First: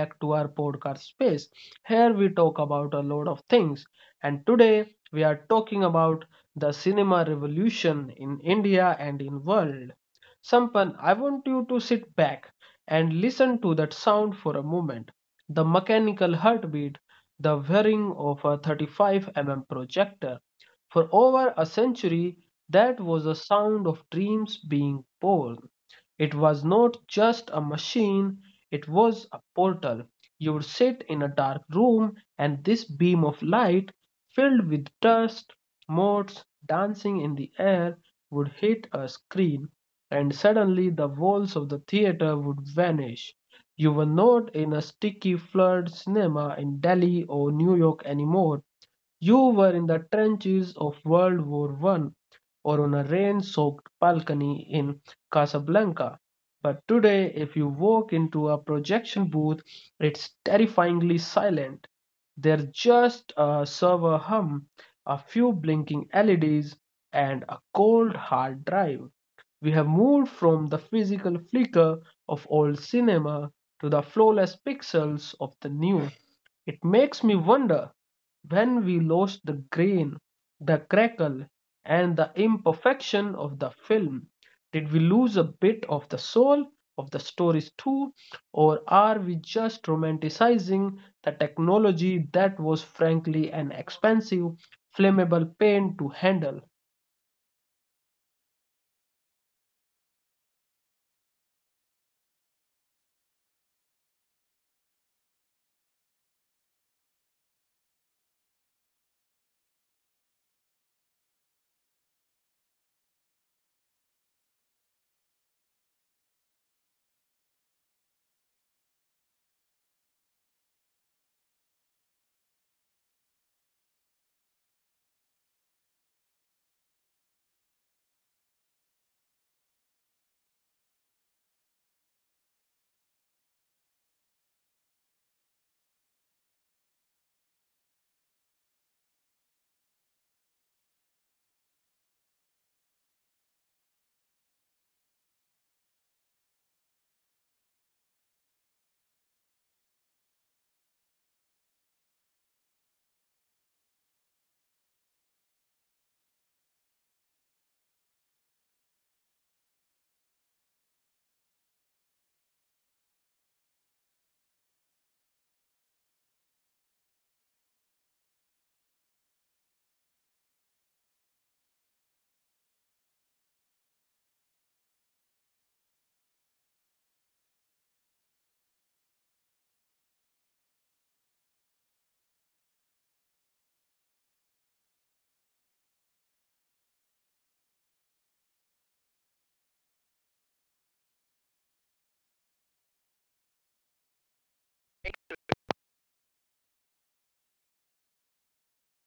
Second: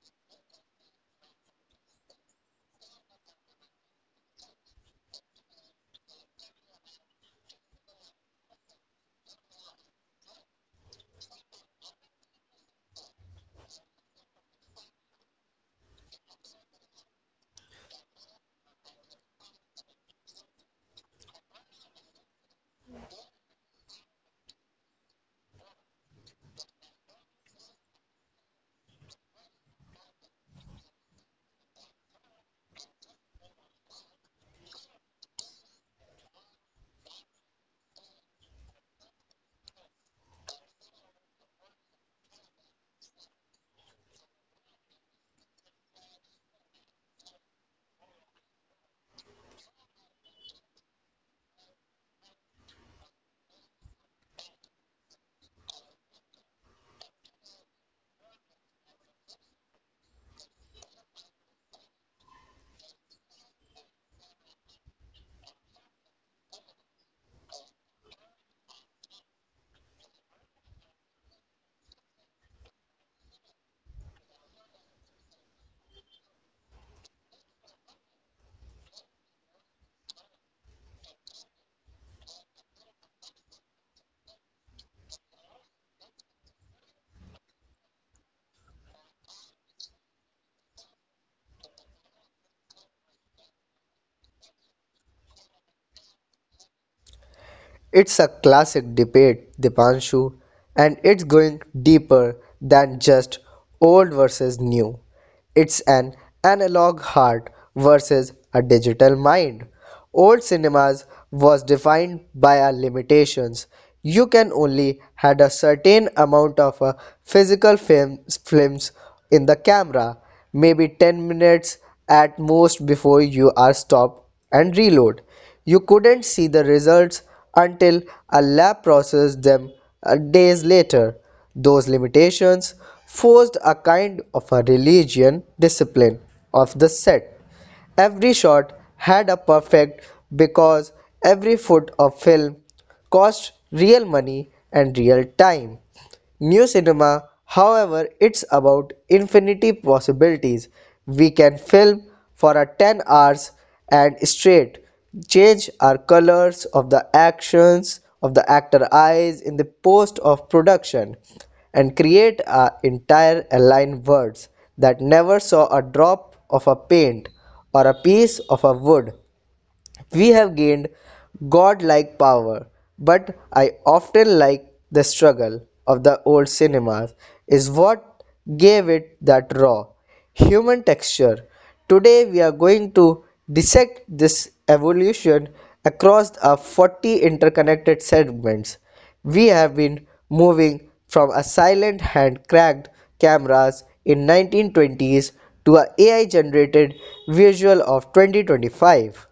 back to our podcast space. Here we talk about a lot of things, and today we are talking about the cinema revolution in India and in world. Sampan, I want you to sit back and listen to that sound for a moment. The mechanical heartbeat, the whirring of a 35 mm projector. For over a century, that was the sound of dreams being born. It was not just a machine, it was a portal. You would sit in a dark room, and this beam of light, filled with dust, motes dancing in the air, would hit a screen, and suddenly the walls of the theater would vanish. You were not in a sticky, flooded cinema in Delhi or New York anymore. You were in the trenches of World War One or on a rain soaked balcony in Casablanca. But today, if you walk into a projection booth, it's terrifyingly silent. There's just a server hum, a few blinking LEDs, and a cold hard drive. We have moved from the physical flicker of old cinema to the flawless pixels of the new. It makes me wonder when we lost the grain, the crackle, and the imperfection of the film. Did we lose a bit of the soul of the stories too, or are we just romanticizing the technology that was frankly an expensive, flammable pain to handle? It's a classic debate, Dipanshu, and it's going deeper than just old versus new. It's an analog heart versus a digital mind. Old cinemas was defined by our limitations. You can only had a certain amount of a films in the camera, maybe 10 minutes at most before you are stopped and reload. You couldn't see the results until a lab processed them days later. Those limitations forced a kind of a religion discipline of the set. Every shot had a perfect because every foot of film cost real money and real time. New cinema, however, it's about infinity possibilities. We can film for a 10 hours and straight, change our colors of the actions of the actor eyes in the post of production and create an entire aligned words that never saw a drop of a paint or a piece of a wood we have gained godlike power, but I often like the struggle of the old cinemas is what gave it that raw human texture. Today we are going to dissect this evolution across our 40 interconnected segments. We have been moving from a silent hand cranked cameras in 1920s to a AI generated visual of 2025.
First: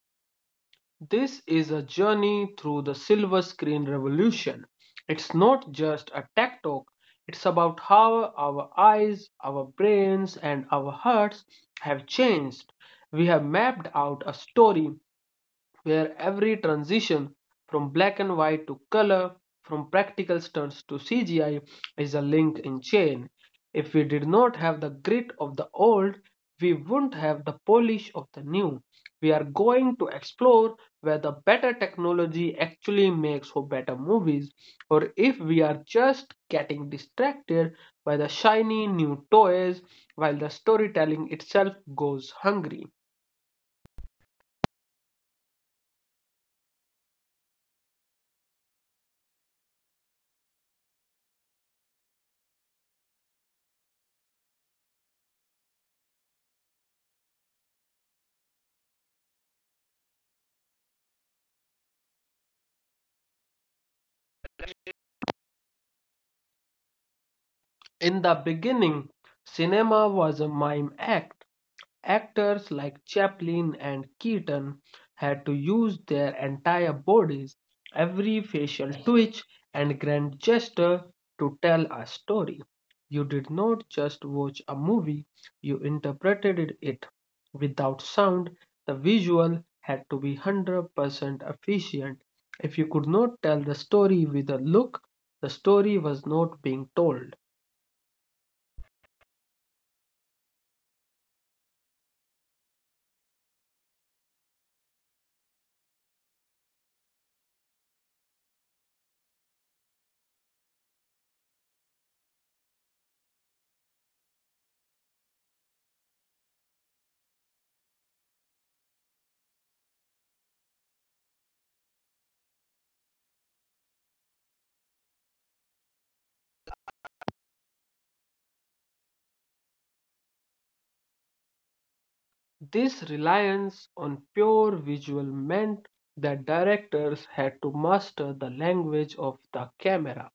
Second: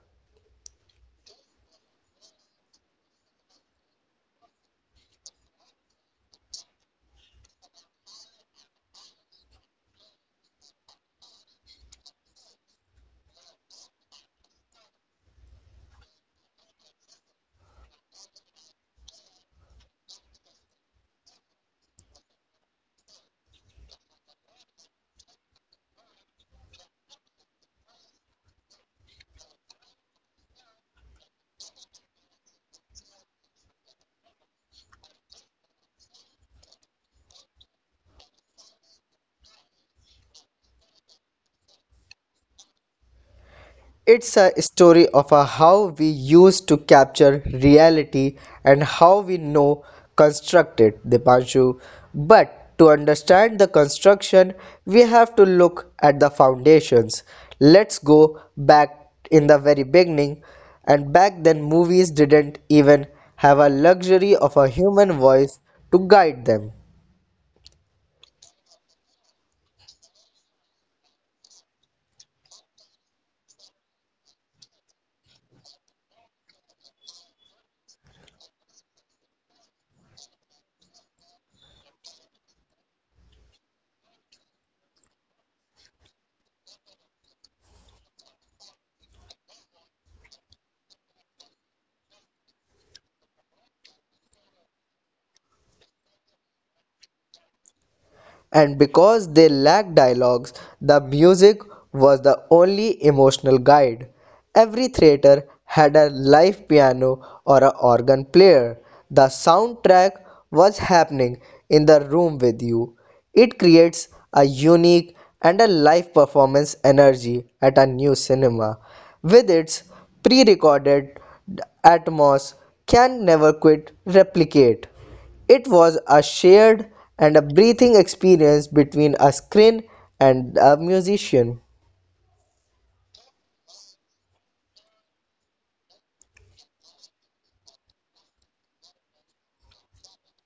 This is a journey through the silver screen revolution. It's not just a tech talk, it's about how our eyes, our brains, and our hearts have changed. We have mapped out a story where every transition from black and white to color, from practical stunts to CGI, is a link in chain. If we did not have the grit of the old, we wouldn't have the polish of the new. We are going to explore whether better technology actually makes for better movies, or if we are just getting distracted by the shiny new toys while the storytelling itself goes hungry. It's a story of a how we used to capture reality and how we know construct it, Dipanshu. But to understand the construction, we have to look at the foundations. Let's go back in the very beginning. And back then, movies didn't even have a luxury of a human voice to guide them. In the beginning, cinema was a mime act. Actors like Chaplin and Keaton had to use their entire bodies, every facial twitch and grand gesture to tell a story. You did not just watch a movie, you interpreted it. Without sound, the visual had to be 100% efficient. If you could not tell the story with a look, the story was not being told. And because they lacked dialogues, the music was the only emotional guide. Every theater had a live piano or an organ player. The soundtrack was happening in the room with you. It creates a unique and a live performance energy at a new cinema. With its pre recorded atmos, can never quite replicate. It was a shared and a breathing experience between a screen and a musician. This reliance on pure visual meant that directors had to master the language of the camera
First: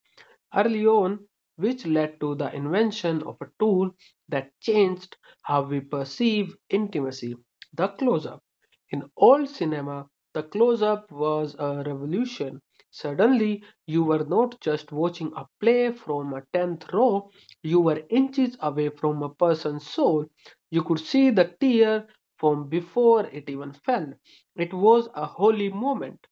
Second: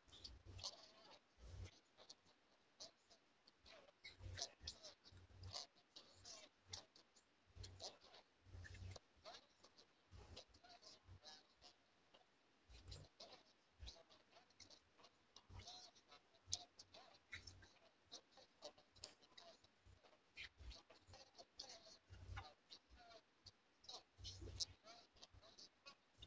early on, which led to the invention of a tool that changed how we perceive intimacy the close up in old cinema, the close up was a revolution. Suddenly, you were not just watching a play from a 10th row, you were inches away from a person's soul. You could see the tear from before it even fell. It was a holy moment.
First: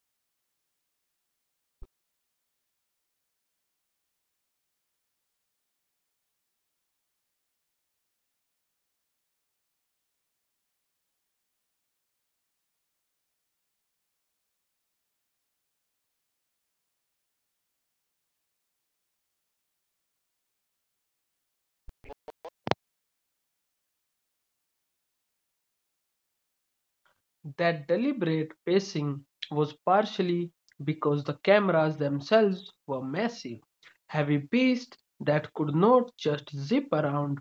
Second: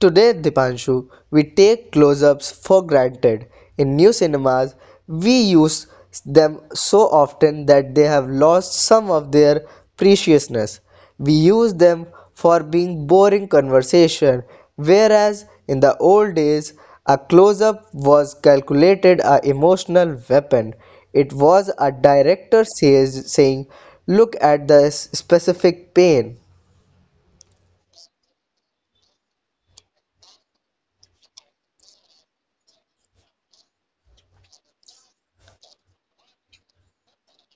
Today, Dipanshu, we take close ups for granted. In new cinemas, we use them so often that they have lost some of their preciousness. We use them for being boring conversation, whereas in the old days, a close up was calculated a emotional weapon. It was a director says, saying, look at the specific pain. That deliberate pacing was partially because the cameras themselves were massive heavy beasts that could not just zip around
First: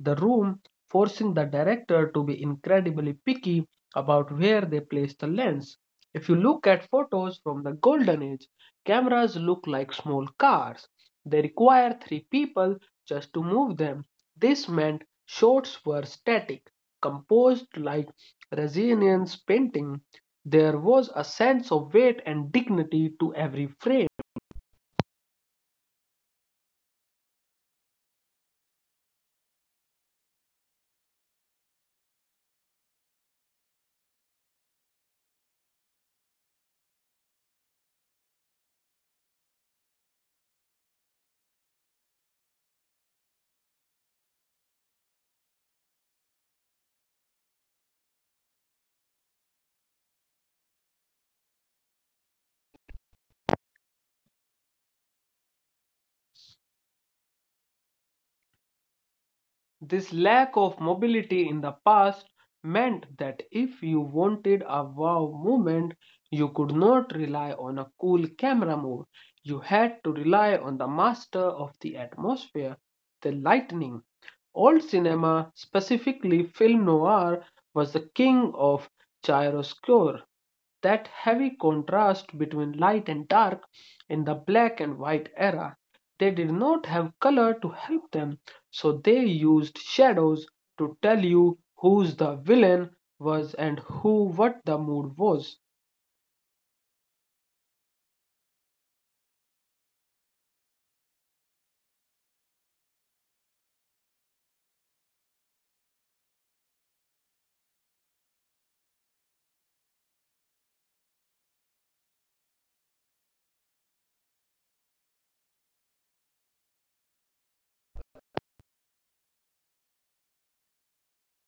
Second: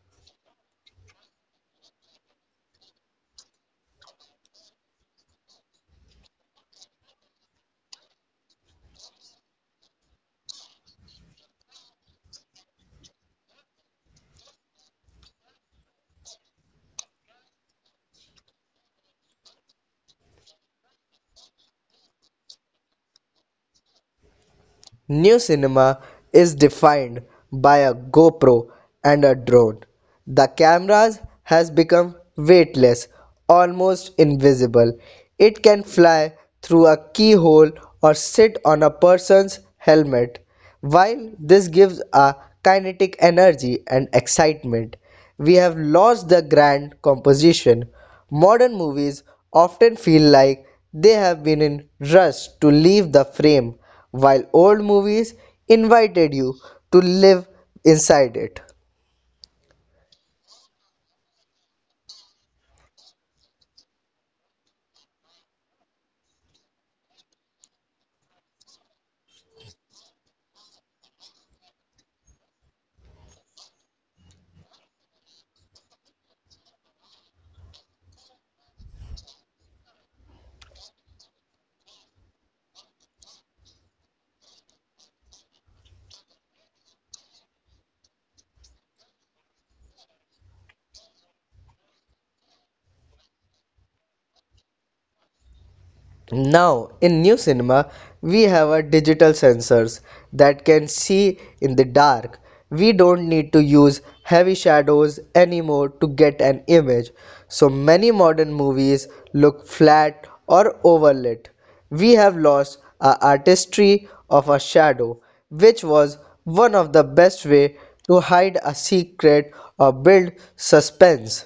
the room, forcing the director to be incredibly picky about where they place the lens. If you look at photos from the golden age, cameras look like small cars. They require three people just to move them. This meant shots were static, composed like Resilience painting. There was a sense of weight and dignity to every frame. New cinema is defined by a GoPro and a drone. The cameras has become weightless, almost invisible. It can fly through a keyhole or sit on a person's helmet. While this gives a kinetic energy and excitement, we have lost the grand composition. Modern movies often feel like they have been in rush to leave the frame, while old movies invited you to live inside it. This lack of mobility in the past meant that if you wanted a wow moment, you could not rely on a cool camera move. You had to rely on the master of the atmosphere, the lightning. Old cinema, specifically film noir, was the king of chiaroscuro that heavy contrast between light and dark in the black and white era. They did not have color to help them, so they used shadows to tell you who's the villain was and who what the mood was. Now, in new cinema, we have our digital sensors that can see in the dark. We don't need to use heavy shadows anymore to get an image. So many modern movies look flat or overlit. We have lost our artistry of a shadow, which was one of the best way to hide a secret or build suspense.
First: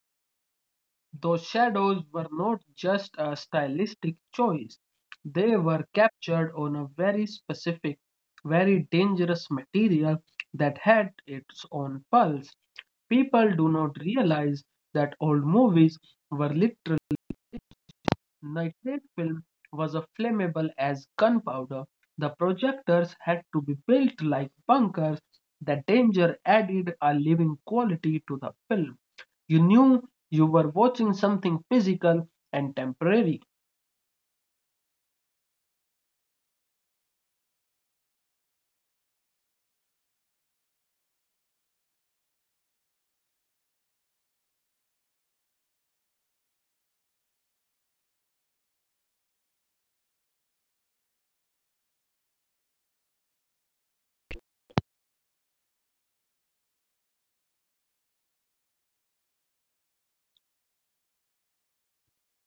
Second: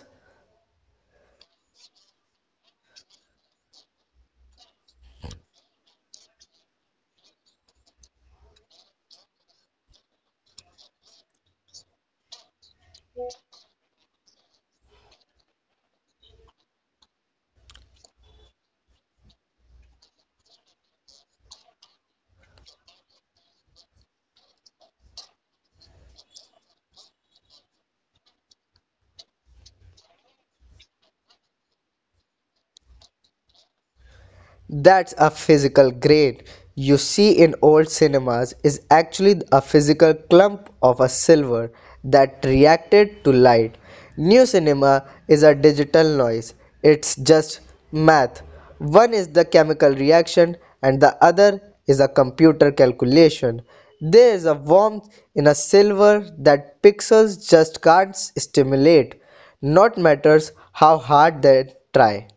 Those shadows were not just a stylistic choice, they were captured on a very specific, very dangerous material that had its own pulse. People do not realize that old movies were lit. Nitrate film was as flammable as gunpowder. The projectors had to be built like bunkers. The danger added a living quality to the film. You knew you were watching something physical and temporary. That's a physical grain you see in old cinemas is actually a physical clump of a silver that reacted to light. New cinema is a digital noise. It's just math. One is the chemical reaction and the other is a computer calculation. There is a warmth in a silver that pixels just can't stimulate, not matters how hard they try.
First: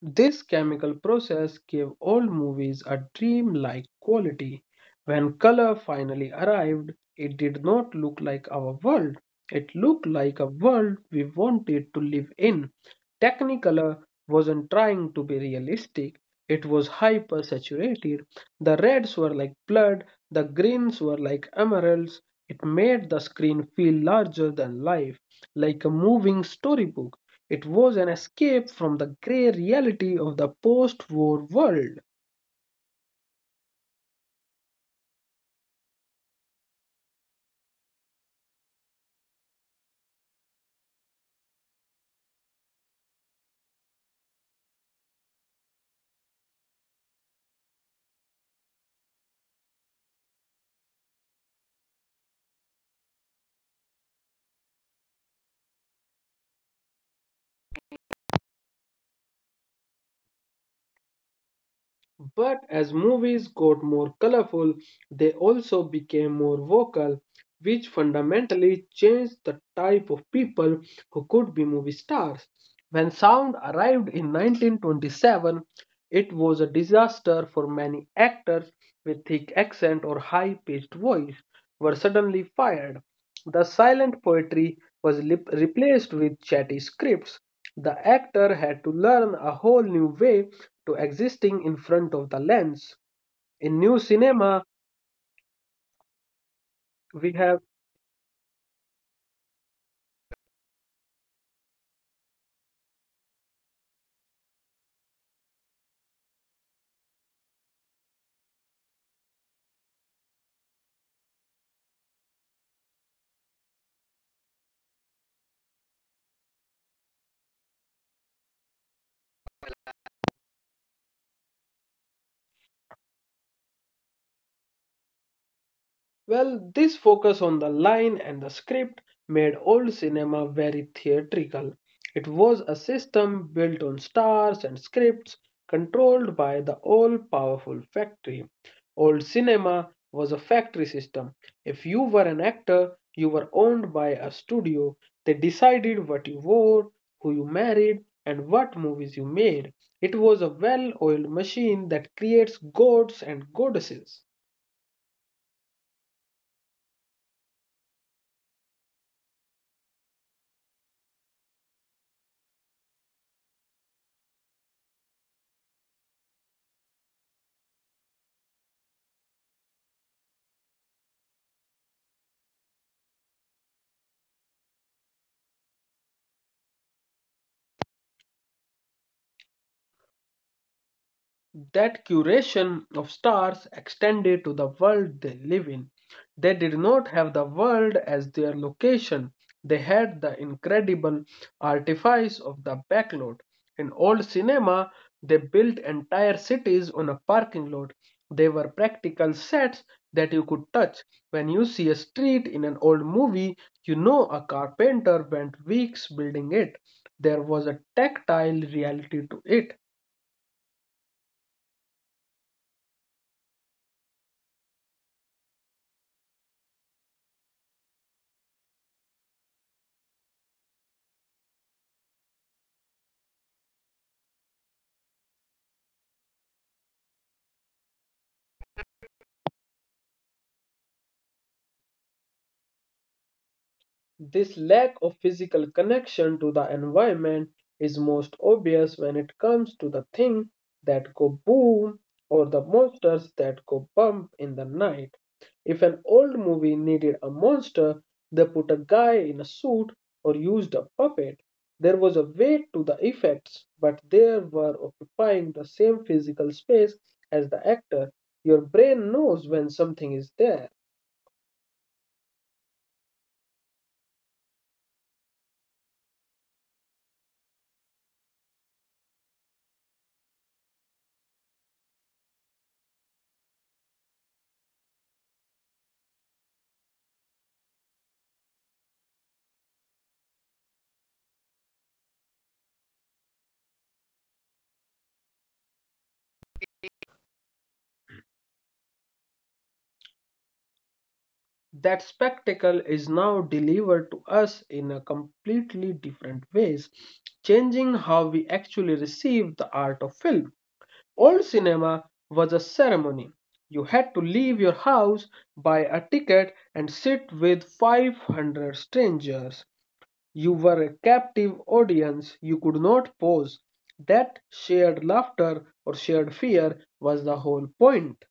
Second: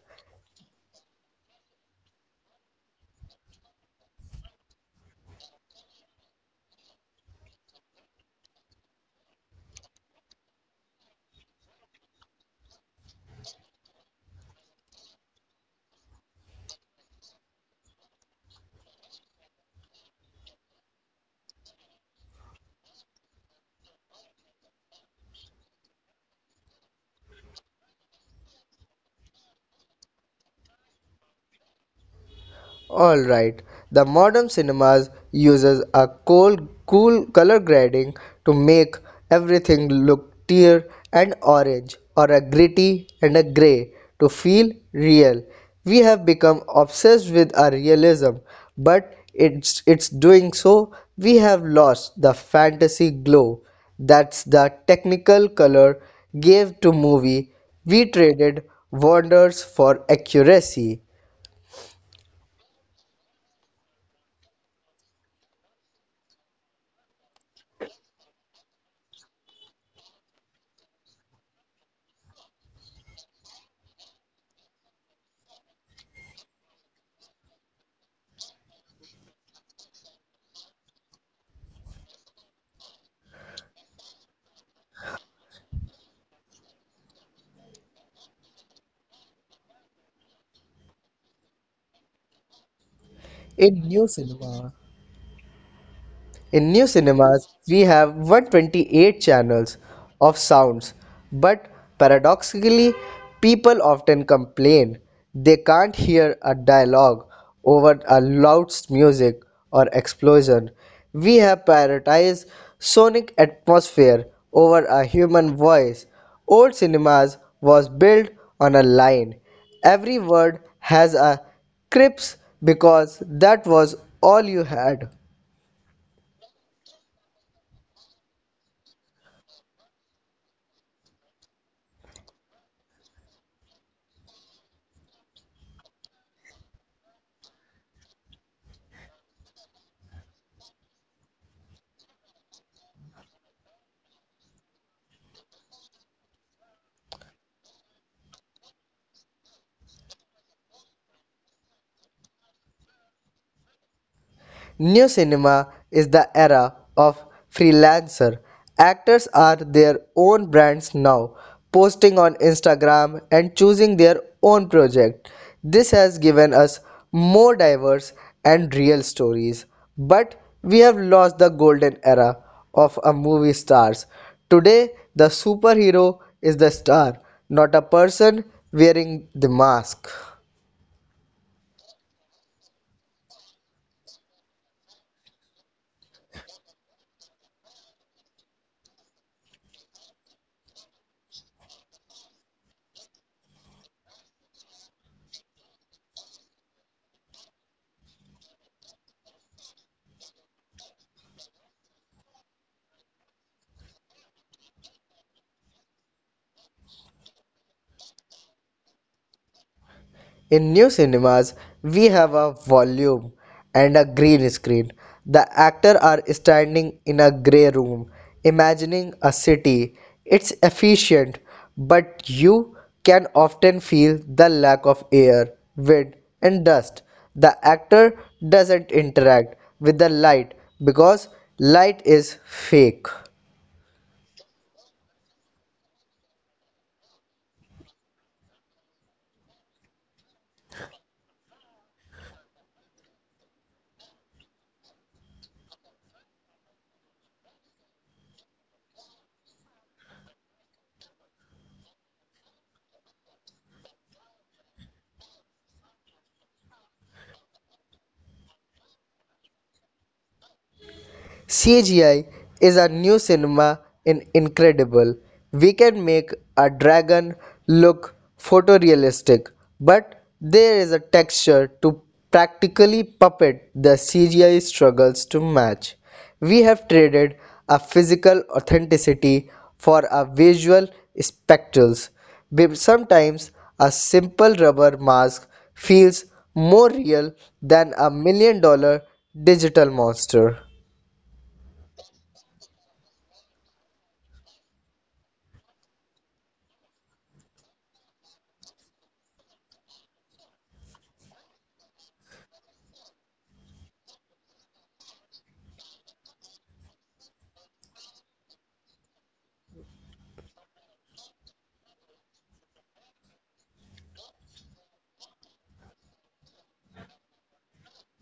This chemical process gave old movies a dreamlike quality. When color finally arrived, it did not look like our world. It looked like a world we wanted to live in. Technicolor wasn't trying to be realistic, it was hyper-saturated. The reds were like blood, the greens were like emeralds. It made the screen feel larger than life, like a moving storybook. It was an escape from the grey reality of the post war world. Alright, the modern cinemas uses a cool color grading to make everything look tear and orange or a gritty and a grey to feel real. We have become obsessed with our realism, but it's doing so we have lost the fantasy glow that's the technical color gave to movie. We traded wonders for accuracy. But as movies got more colorful, they also became more vocal, which fundamentally changed the type of people who could be movie stars. When sound arrived in 1927, it was a disaster for many actors with thick accent or high pitched voice were suddenly fired. The silent poetry was lip- replaced with chatty scripts. The actor had to learn a whole new way to existing in front of the lens. In new In new cinema, cinema, In new we have cinemas, we have 128 channels of sounds, but paradoxically, people often complain they can't hear a dialogue over a loud music or explosion. We have prioritized sonic atmosphere over a human voice. Old cinemas was built on a line. Every word has a crisp because that was all you had. well, this focus on the line and the script made old cinema very theatrical. It was a system built on stars and scripts, controlled by the all powerful factory. Old cinema was a factory system. If you were an actor, you were owned by a studio. They decided what you wore, who you married, and what movies you made. It was a well oiled machine that creates gods and goddesses. New cinema is the era of freelancer. Actors are their own brands now, posting on Instagram and choosing their own project. This has given us more diverse and real stories. But we have lost the golden era of a movie stars. Today, the superhero is the star, not a person wearing the mask. That curation of stars extended to the world they live in. They did not have the world as their location, they had the incredible artifice of the backlot. In old cinema, they built entire cities on a parking lot. They were practical sets that you could touch. When you see a street in an old movie, you know a carpenter spent weeks building it. There was a tactile reality to it. In new cinemas, we have a volume and a green screen. The actors are standing in a grey room, imagining a city. It's efficient, but you can often feel the lack of air, wind, and dust. The actor doesn't interact with the light because light is fake. This lack of physical connection to the environment is most obvious when it comes to the things that go boom or the monsters that go bump in the night. If an old movie needed a monster, they put a guy in a suit or used a puppet. There was a weight to the effects, but they were occupying the same physical space as the actor. Your brain knows when something is there. CGI is a new cinema in incredible. We can make a dragon look photorealistic, but there is a texture to practically puppet the CGI struggles to match. We have traded a physical authenticity for a visual spectacles. Sometimes a simple rubber mask feels more real than a $1 million digital monster. That spectacle is now delivered to us in a completely different ways, changing how we actually receive the art of film. Old cinema was a ceremony. You had to leave your house, buy a ticket, and sit with 500 strangers. You were a captive audience, you could not pause. That shared laughter or shared fear was the whole point.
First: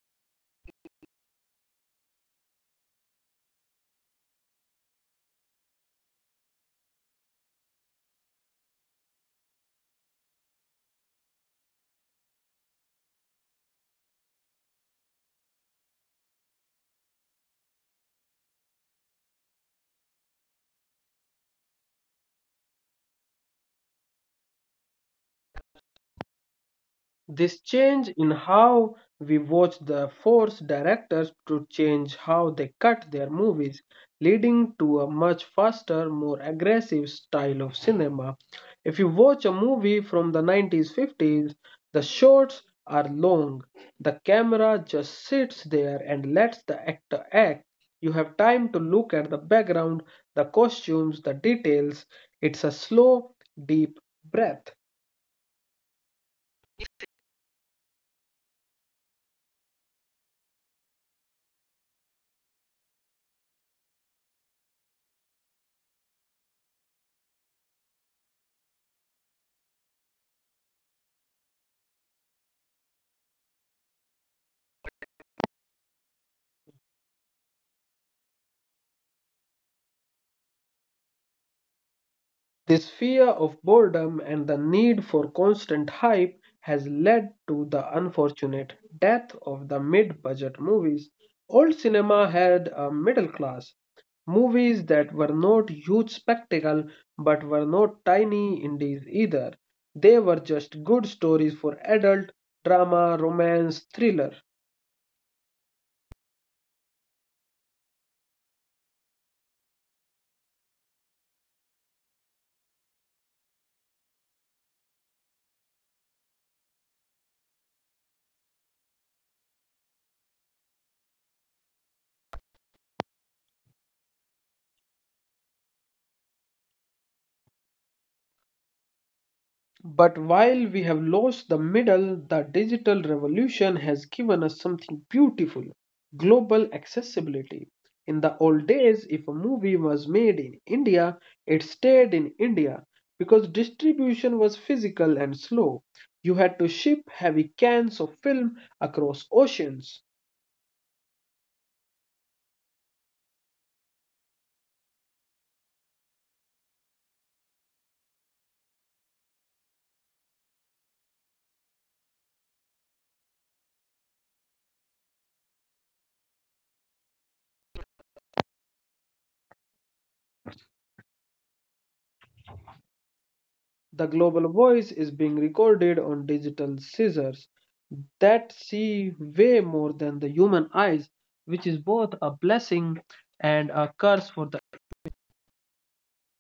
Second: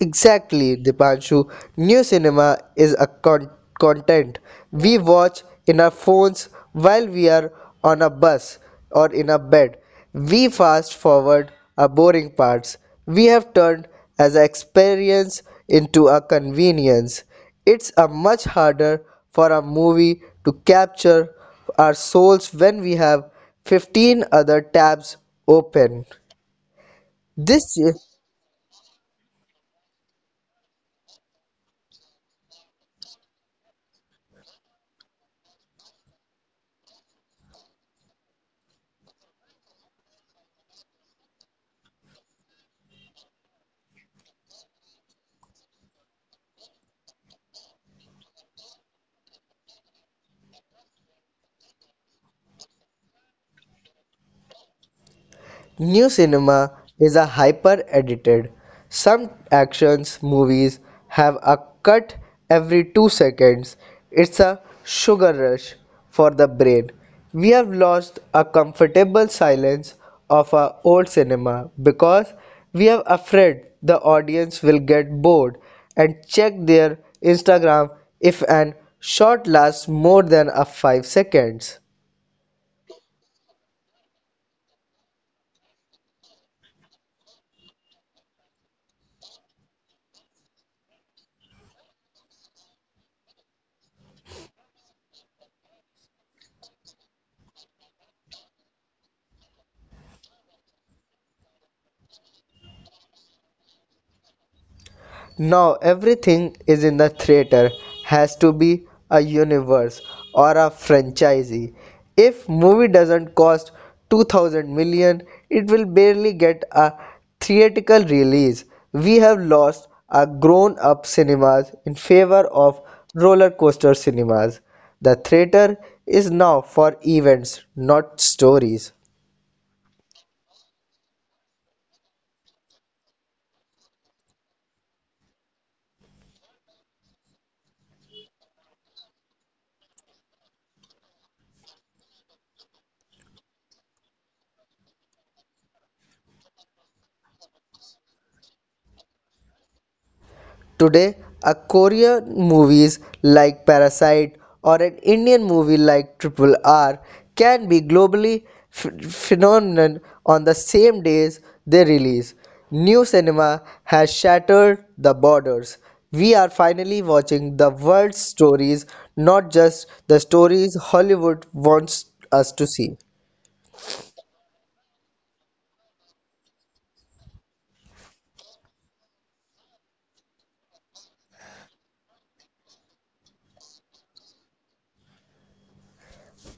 Exactly, Dipanshu. New cinema is a content we watch in our phones while we are on a bus or in a bed. We fast forward our boring parts. We have turned as an experience into a convenience. It's a much harder for a movie to capture our souls when we have 15 other tabs open. This This change in how we watch the forced directors to change how they cut their movies, leading to a much faster, more aggressive style of cinema. If you watch a movie from the 90s 50s, the shots are long. The camera just sits there and lets the actor act. You have time to look at the background, the costumes, the details. It's a slow, deep breath. New cinema is a hyper edited. Some actions movies have a cut every 2 seconds. It's a sugar rush for the brain. We have lost a comfortable silence of our old cinema because we are afraid the audience will get bored and check their Instagram if an shot lasts more than a 5 seconds. This fear of boredom and the need for constant hype has led to the unfortunate death of the mid budget movies. Old cinema had a middle class, movies that were not huge spectacle but were not tiny indies either. They were just good stories for adult drama, romance, thriller. Now everything is in the theater has to be a universe or a franchise. If movie doesn't cost 2000 million, it will barely get a theatrical release. We have lost our grown-up cinemas in favor of roller coaster cinemas. The theater is now for events, not stories. But while we have lost the middle, the digital revolution has given us something beautiful global accessibility. In the old days, if a movie was made in India, it stayed in India because distribution was physical and slow. You had to ship heavy cans of film across oceans. Today, a Korean movies like Parasite or an Indian movie like Triple R can be globally phenomenon on the same days they release. New cinema has shattered the borders. We are finally watching the world's stories, not just the stories Hollywood wants us to see. The global voice is being recorded on digital scissors that see way more than the human eyes, which is both a blessing and a curse for the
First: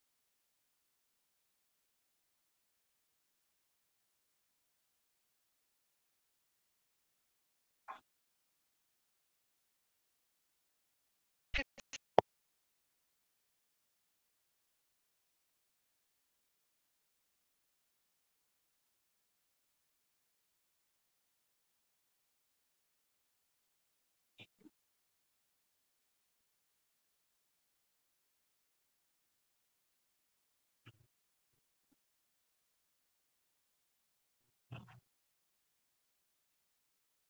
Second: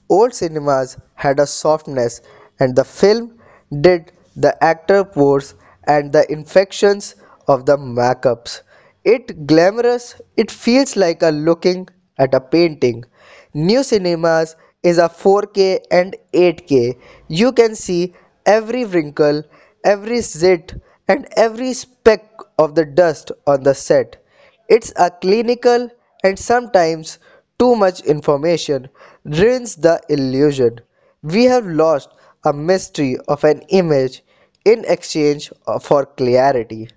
Old cinemas had a softness, and the film did the actor pores and the infections of the makeups. It glamorous, it feels like a looking at a painting. New cinemas is a 4K and 8K. You can see every wrinkle, every zit, and every speck of the dust on the set. It's a clinical and sometimes too much information ruins the illusion. We have lost a mystery of an image in exchange for clarity.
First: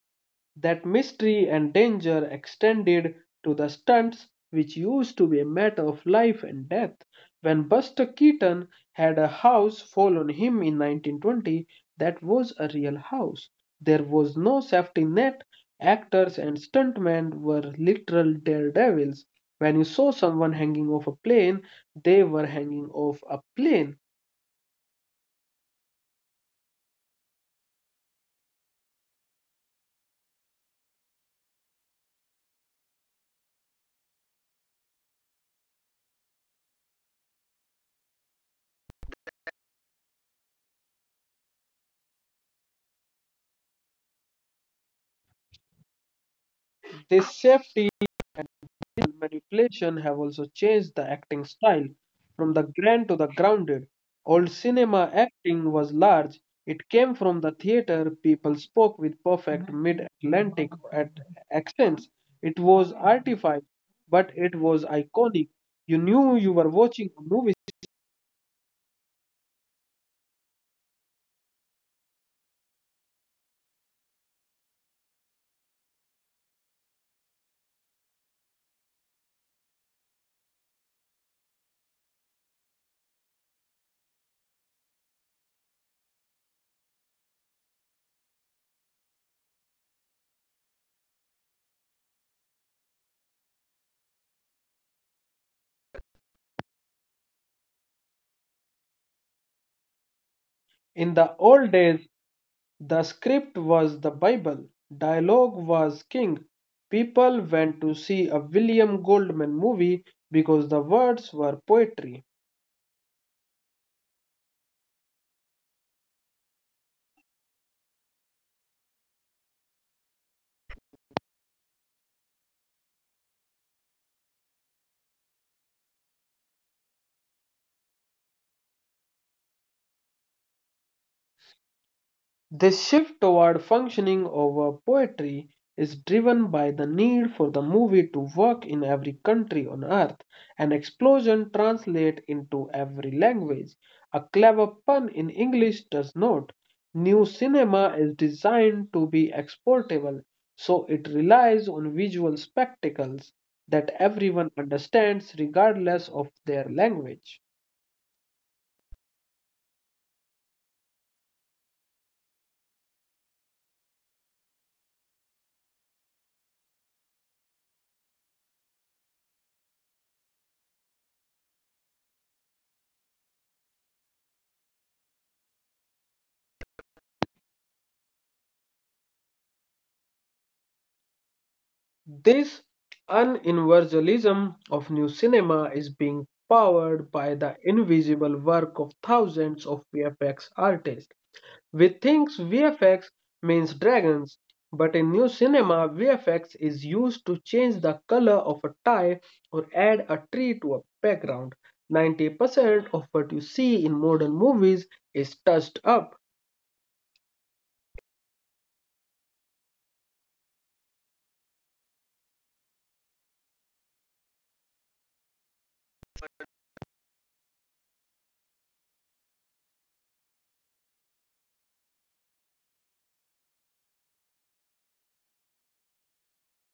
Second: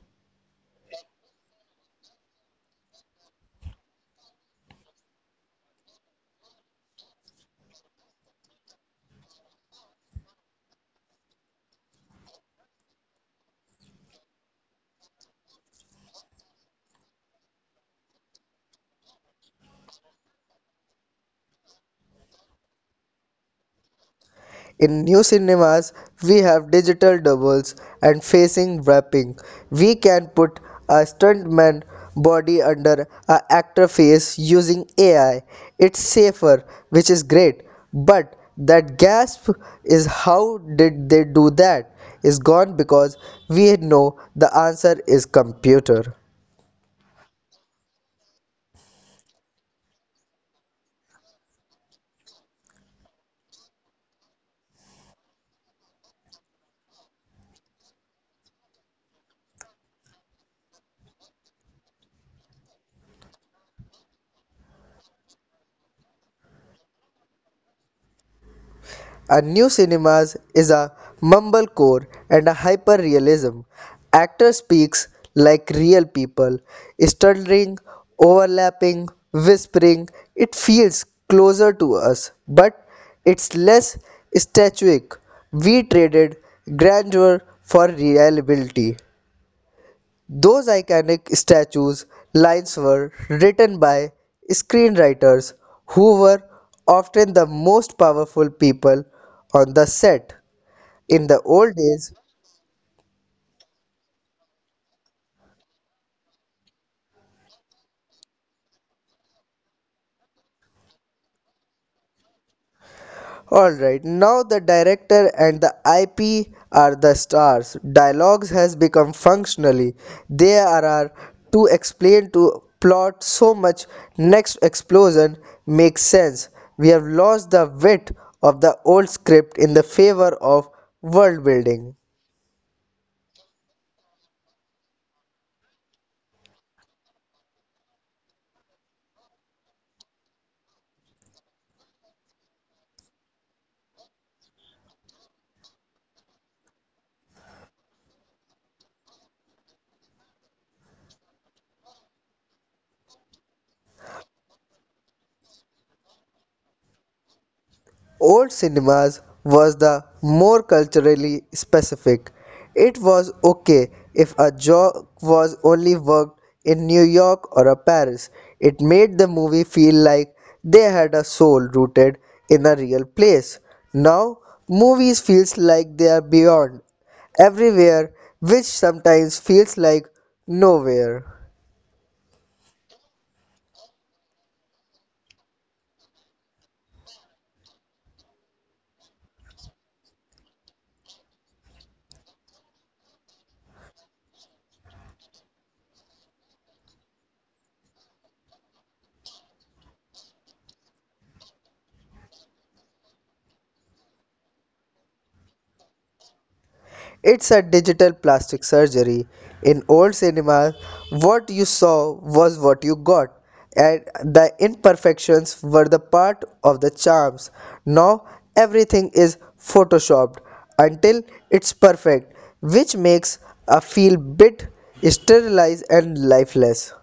that mystery and danger extended to the stunts, which used to be a matter of life and death. When Buster Keaton had a house fall on him in 1920, that was a real house. There was no safety net. Actors and stuntmen were literal daredevils. When you saw someone hanging off a plane, they were hanging off a plane. In new cinemas, we have digital doubles and facing wrapping. We can put a stuntman body under an actor face using AI. It's safer, which is great. But that gasp is how did they do that is gone because we know the answer is computer. This safety manipulation have also changed the acting style from the grand to the grounded. Old cinema acting was large, it came from the theater, people spoke with perfect mid Atlantic accents. It was artified, but it was iconic. You knew you were watching a movie. A new cinemas is a mumblecore and a hyper-realism. Actor speaks like real people, stuttering, overlapping, whispering. It feels closer to us, but it's less statuic. We traded grandeur for reliability. Those iconic statues' lines were written by screenwriters who were often the most powerful people on the set. In the In the old old days, days, the script was the Bible, dialogue was king. People went to see a William Goldman movie because the words were poetry. Alright, now the director and the IP are the stars. Dialogues has become functionally. They are to explain to plot so much next explosion makes sense. We have lost the wit of the old script in the favor of world building. This shift toward functioning over poetry is driven by the need for the movie to work in every country on earth, an explosion translate into every language. A clever pun in English does not. New cinema is designed to be exportable, so it relies on visual spectacles that everyone understands regardless of their language. Old cinemas was the more culturally specific. It was okay if a joke was only worked in New York or a Paris. It made the movie feel like they had a soul rooted in a real place. Now, movies feels like they are beyond everywhere, which sometimes feels like nowhere. This universalism of new cinema is being powered by the invisible work of thousands of VFX artists. We think VFX means dragons, but in new cinema, VFX is used to change the color of a tie or add a tree to a background. 90% of what you see in modern movies is touched up. It's a digital plastic surgery. In old cinema, what you saw was what you got, and the imperfections were the part of the charms. Now everything is photoshopped until it's perfect, which makes a feel bit sterilized and lifeless.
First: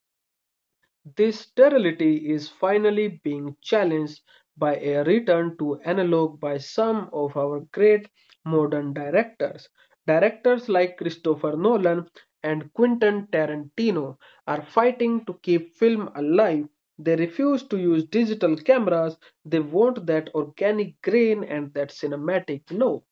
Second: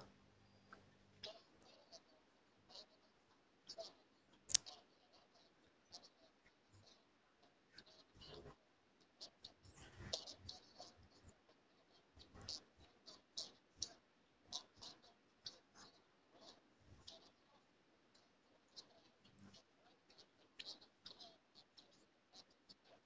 This sterility is finally being challenged by a return to analog by some of our great modern directors. Directors like Christopher Nolan and Quentin Tarantino are fighting to keep film alive. They refuse to use digital cameras. They want that organic grain and that cinematic note.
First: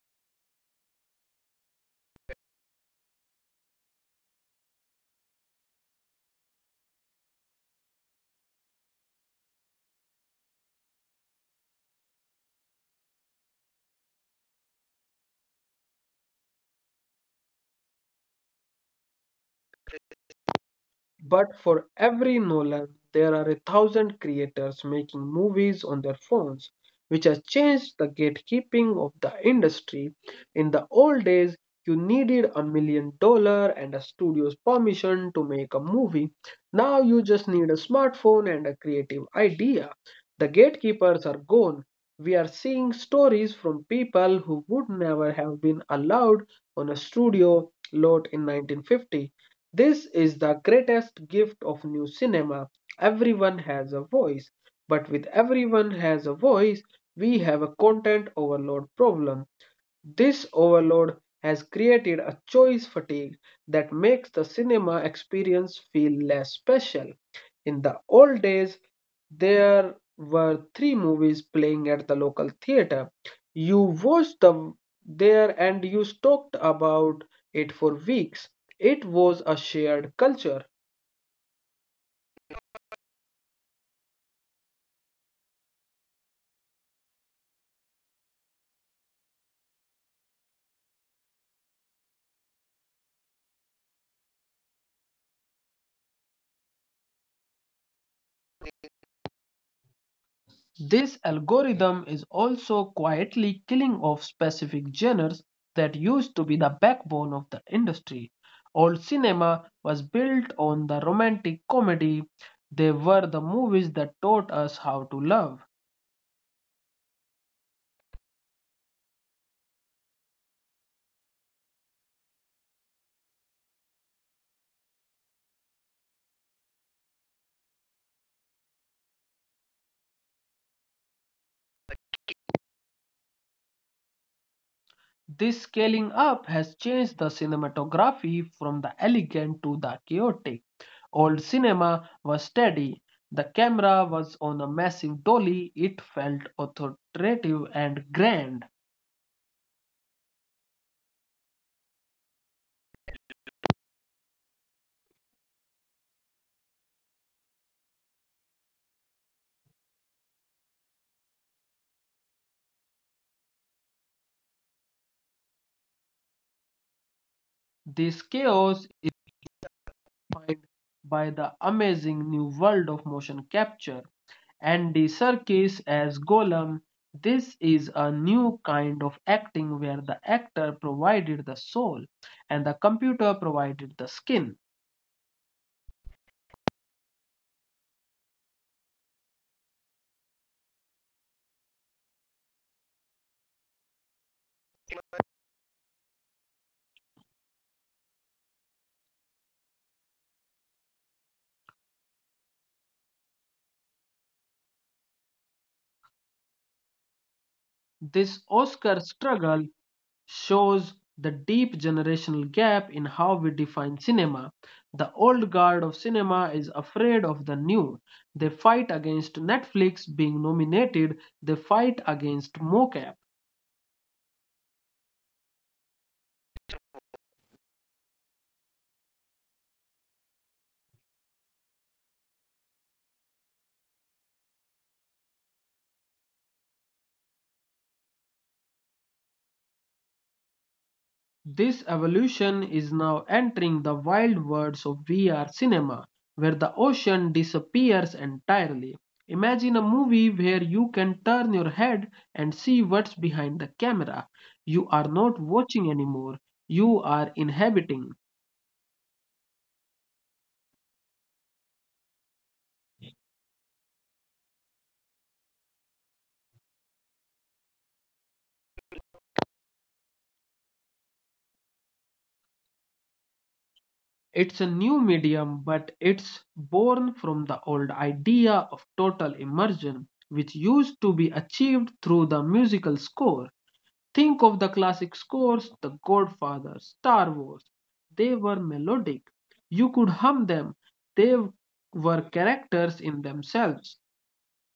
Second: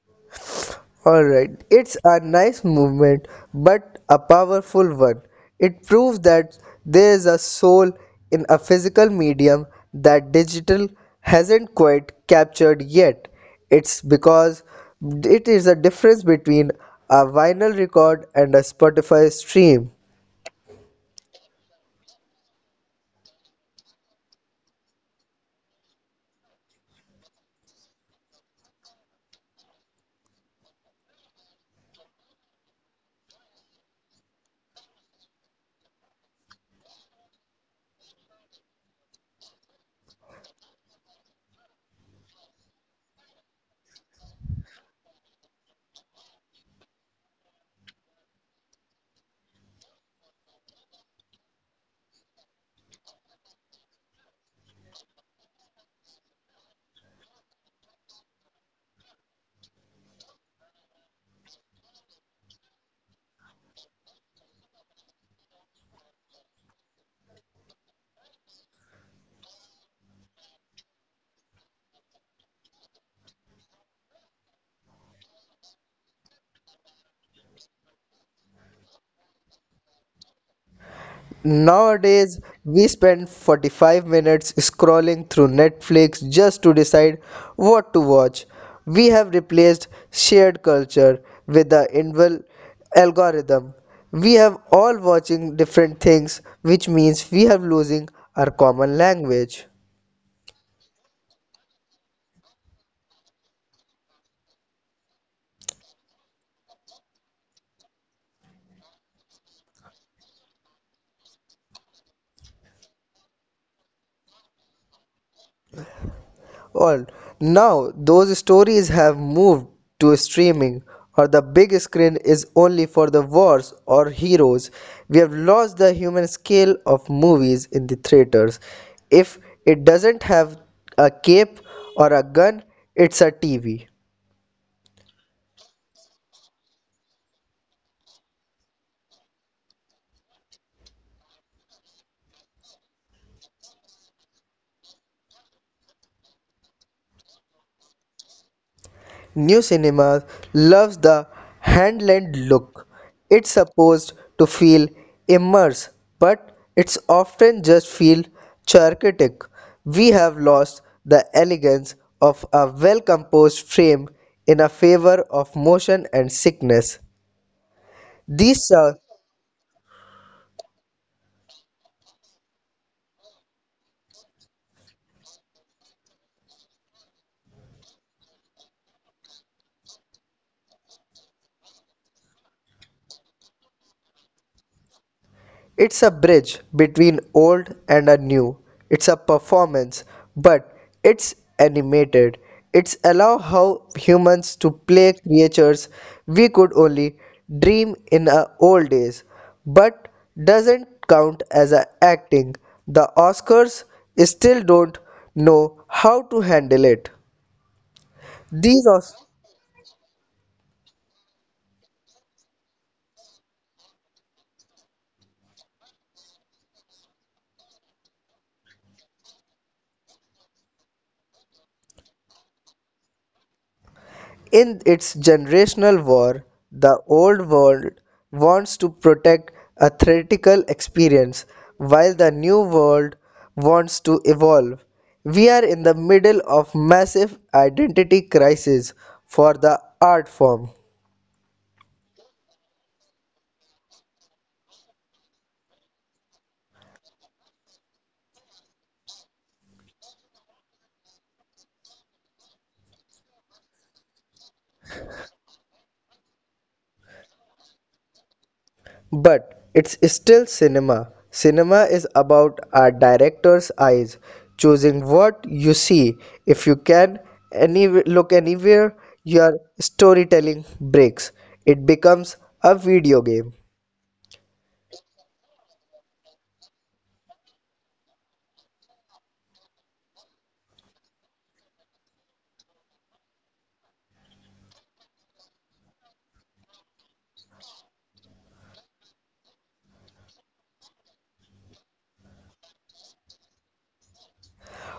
Alright, it's a nice movement, but a powerful one. It proves that there is a soul in a physical medium that digital hasn't quite captured yet. It's because it is a difference between a vinyl record and a Spotify stream. But for every Nolan, there are a thousand creators making movies on their phones, which has changed the gatekeeping of the industry. In the old days, you needed a million dollar and a studio's permission to make a movie. Now you just need a smartphone and a creative idea. The gatekeepers are gone. We are seeing stories from people who would never have been allowed on a studio lot in 1950. This is the greatest gift of new cinema. Everyone has a voice, but with everyone has a voice, we have a content overload problem. This overload has created a choice fatigue that makes the cinema experience feel less special. In the old days, there were three movies playing at the local theater. You watched them there and you talked about it for weeks. It was a shared culture. Nowadays, we spend 45 minutes scrolling through Netflix just to decide what to watch. We have replaced shared culture with the invisible algorithm. We have all watching different things, which means we have losing our common language. This algorithm is also quietly killing off specific genres that used to be the backbone of the industry. Old cinema was built on the romantic comedy, they were the movies that taught us how to love. Well, now those stories have moved to streaming, or the big screen is only for the wars or heroes. We have lost the human scale of movies in the theaters. If it doesn't have a cape or a gun, it's a TV. This scaling up has changed the cinematography from the elegant to the chaotic. Old cinema was steady. The camera was on a massive dolly. It felt authoritative and grand. New cinema loves the hand-lent look. It's supposed to feel immersed, but it's often just feel chaotic. We have lost the elegance of a well-composed frame in a favor of motion and sickness. This These chaos are is defined by the amazing new world of motion capture. Andy Serkis as Gollum. This is a new kind of acting where the actor provided the soul and the computer provided the skin. It's a bridge between old and a new. It's a performance, but it's animated. It's allow how humans to play creatures we could only dream in our old days, but doesn't count as a acting. The Oscars still don't know how to handle it. These This Oscars Oscar struggle shows the deep generational gap in how we define cinema. The old guard of cinema is afraid of the new. They fight against Netflix being nominated, they fight against mocap. In its generational war, the old world wants to protect a theoretical experience, while the new world wants to evolve. We are in the middle of massive identity crisis for the art form. This evolution is now entering the wild worlds of VR cinema, where the ocean disappears entirely. Imagine a movie where you can turn your head and see what's behind the camera. You are not watching anymore, you are inhabiting. But it's still cinema. Cinema is about a director's eyes, choosing what you see. If you can any look anywhere, your storytelling breaks. It becomes a video game. It's a new medium, but it's born from the old idea of total immersion, which used to be achieved through the musical score. Think of the classic scores, The Godfather, Star Wars. They were melodic. You could hum them. They were characters in themselves.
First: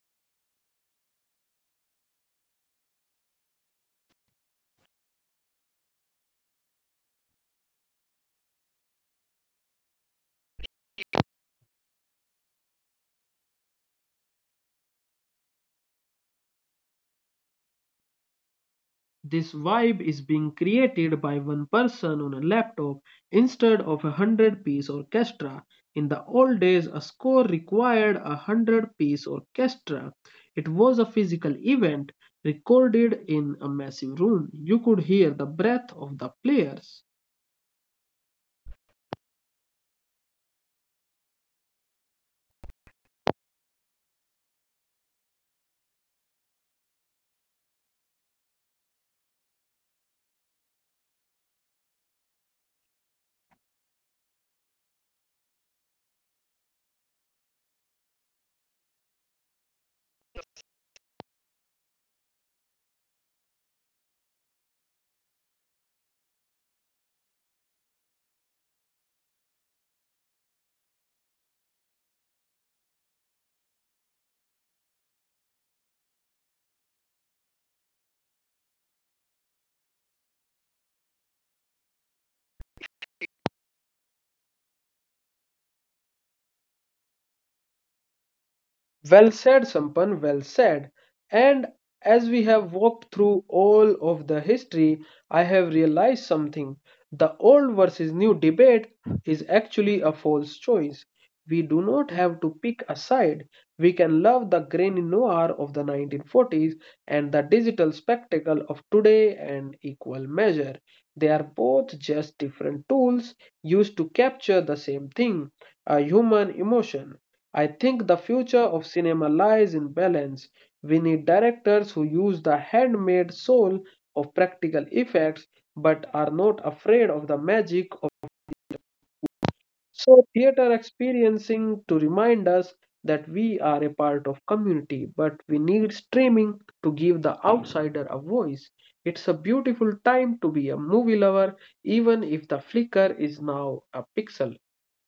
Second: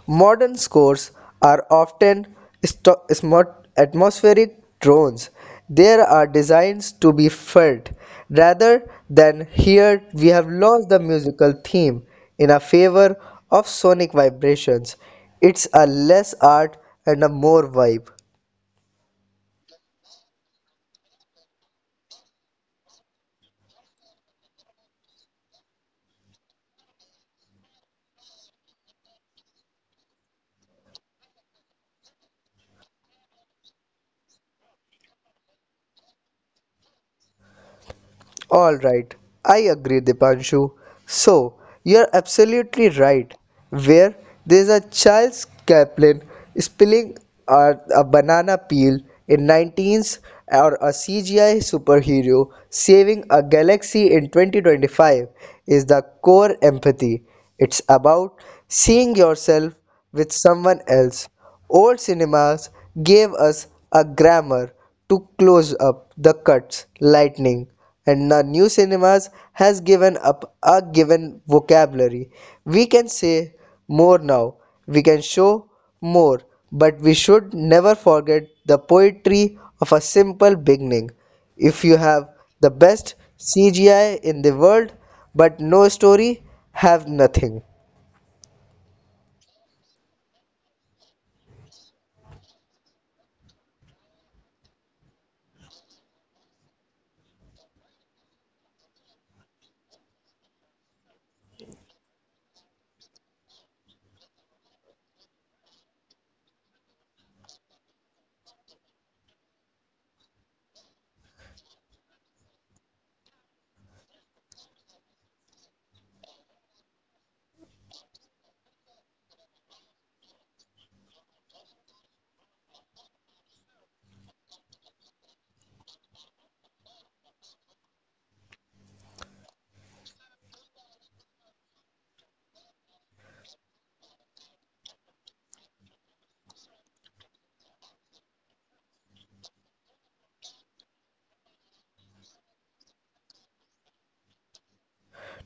Modern scores are often atmospheric drones. They are designed to be felt rather than heard. We have lost the musical theme in a favor of sonic vibrations. It's a less art and a more vibe. This vibe is being created by one person on a laptop instead of a hundred-piece orchestra. In the old days, a score required a hundred-piece orchestra. It was a physical event recorded in a massive room. You could hear the breath of the players. All right, I agree, Dipanshu. So, you're absolutely right. Where there's a Charles Chaplin spilling a banana peel in 19s or a CGI superhero saving a galaxy in 2025 is the core empathy. It's about seeing yourself with someone else. Old cinemas gave us a grammar to close up the cuts, lightning, and now new cinemas has given up a given vocabulary. We can say more now, we can show more, but we should never forget the poetry of a simple beginning. If you have the best CGI in the world, but no story, have nothing. Well said, Sampan, well said. And as we have walked through all of the history, I have realized something. The old versus new debate is actually a false choice. We do not have to pick a side. We can love the grainy noir of the 1940s and the digital spectacle of today and equal measure. They are both just different tools used to capture the same thing, a human emotion. I think the future of cinema lies in balance. We need directors who use the handmade soul of practical effects but are not afraid of the magic of so theater experiencing to remind us that we are a part of community but we need streaming to give the outsider a voice. It's a beautiful time to be a movie lover even if the flicker is now a pixel.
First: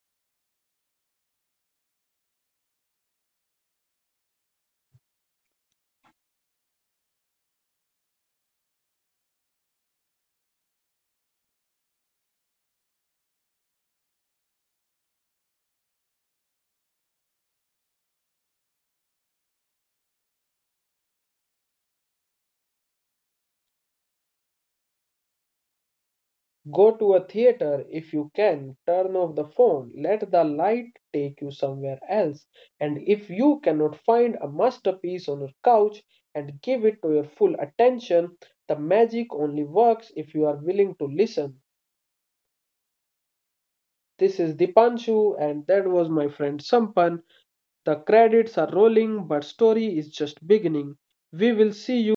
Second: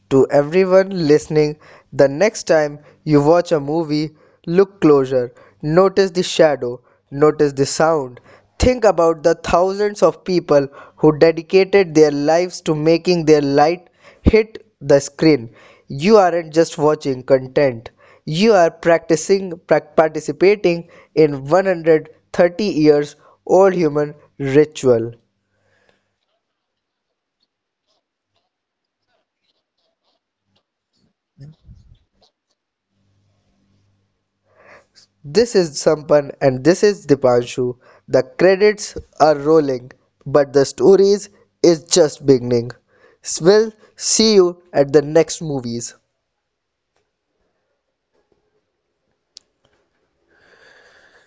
To everyone listening, the next time you watch a movie, look closer, notice the shadow, notice the sound. Think about the thousands of people who dedicated their lives to making their light hit the screen. You aren't just watching content, you are practicing participating in 130 years old human ritual. Go to a theater if you can, turn off the phone, let the light take you somewhere else. And if you cannot find a masterpiece on your couch This and is give it to Sampan your and full this is attention, Dipanshu. the The magic only credits works are if you are rolling, willing to but the listen. stories is just beginning. This is We'll see Dipanshu, you and at that the was my next friend movies. Sampan. The credits are rolling, but story is just beginning. We will see you.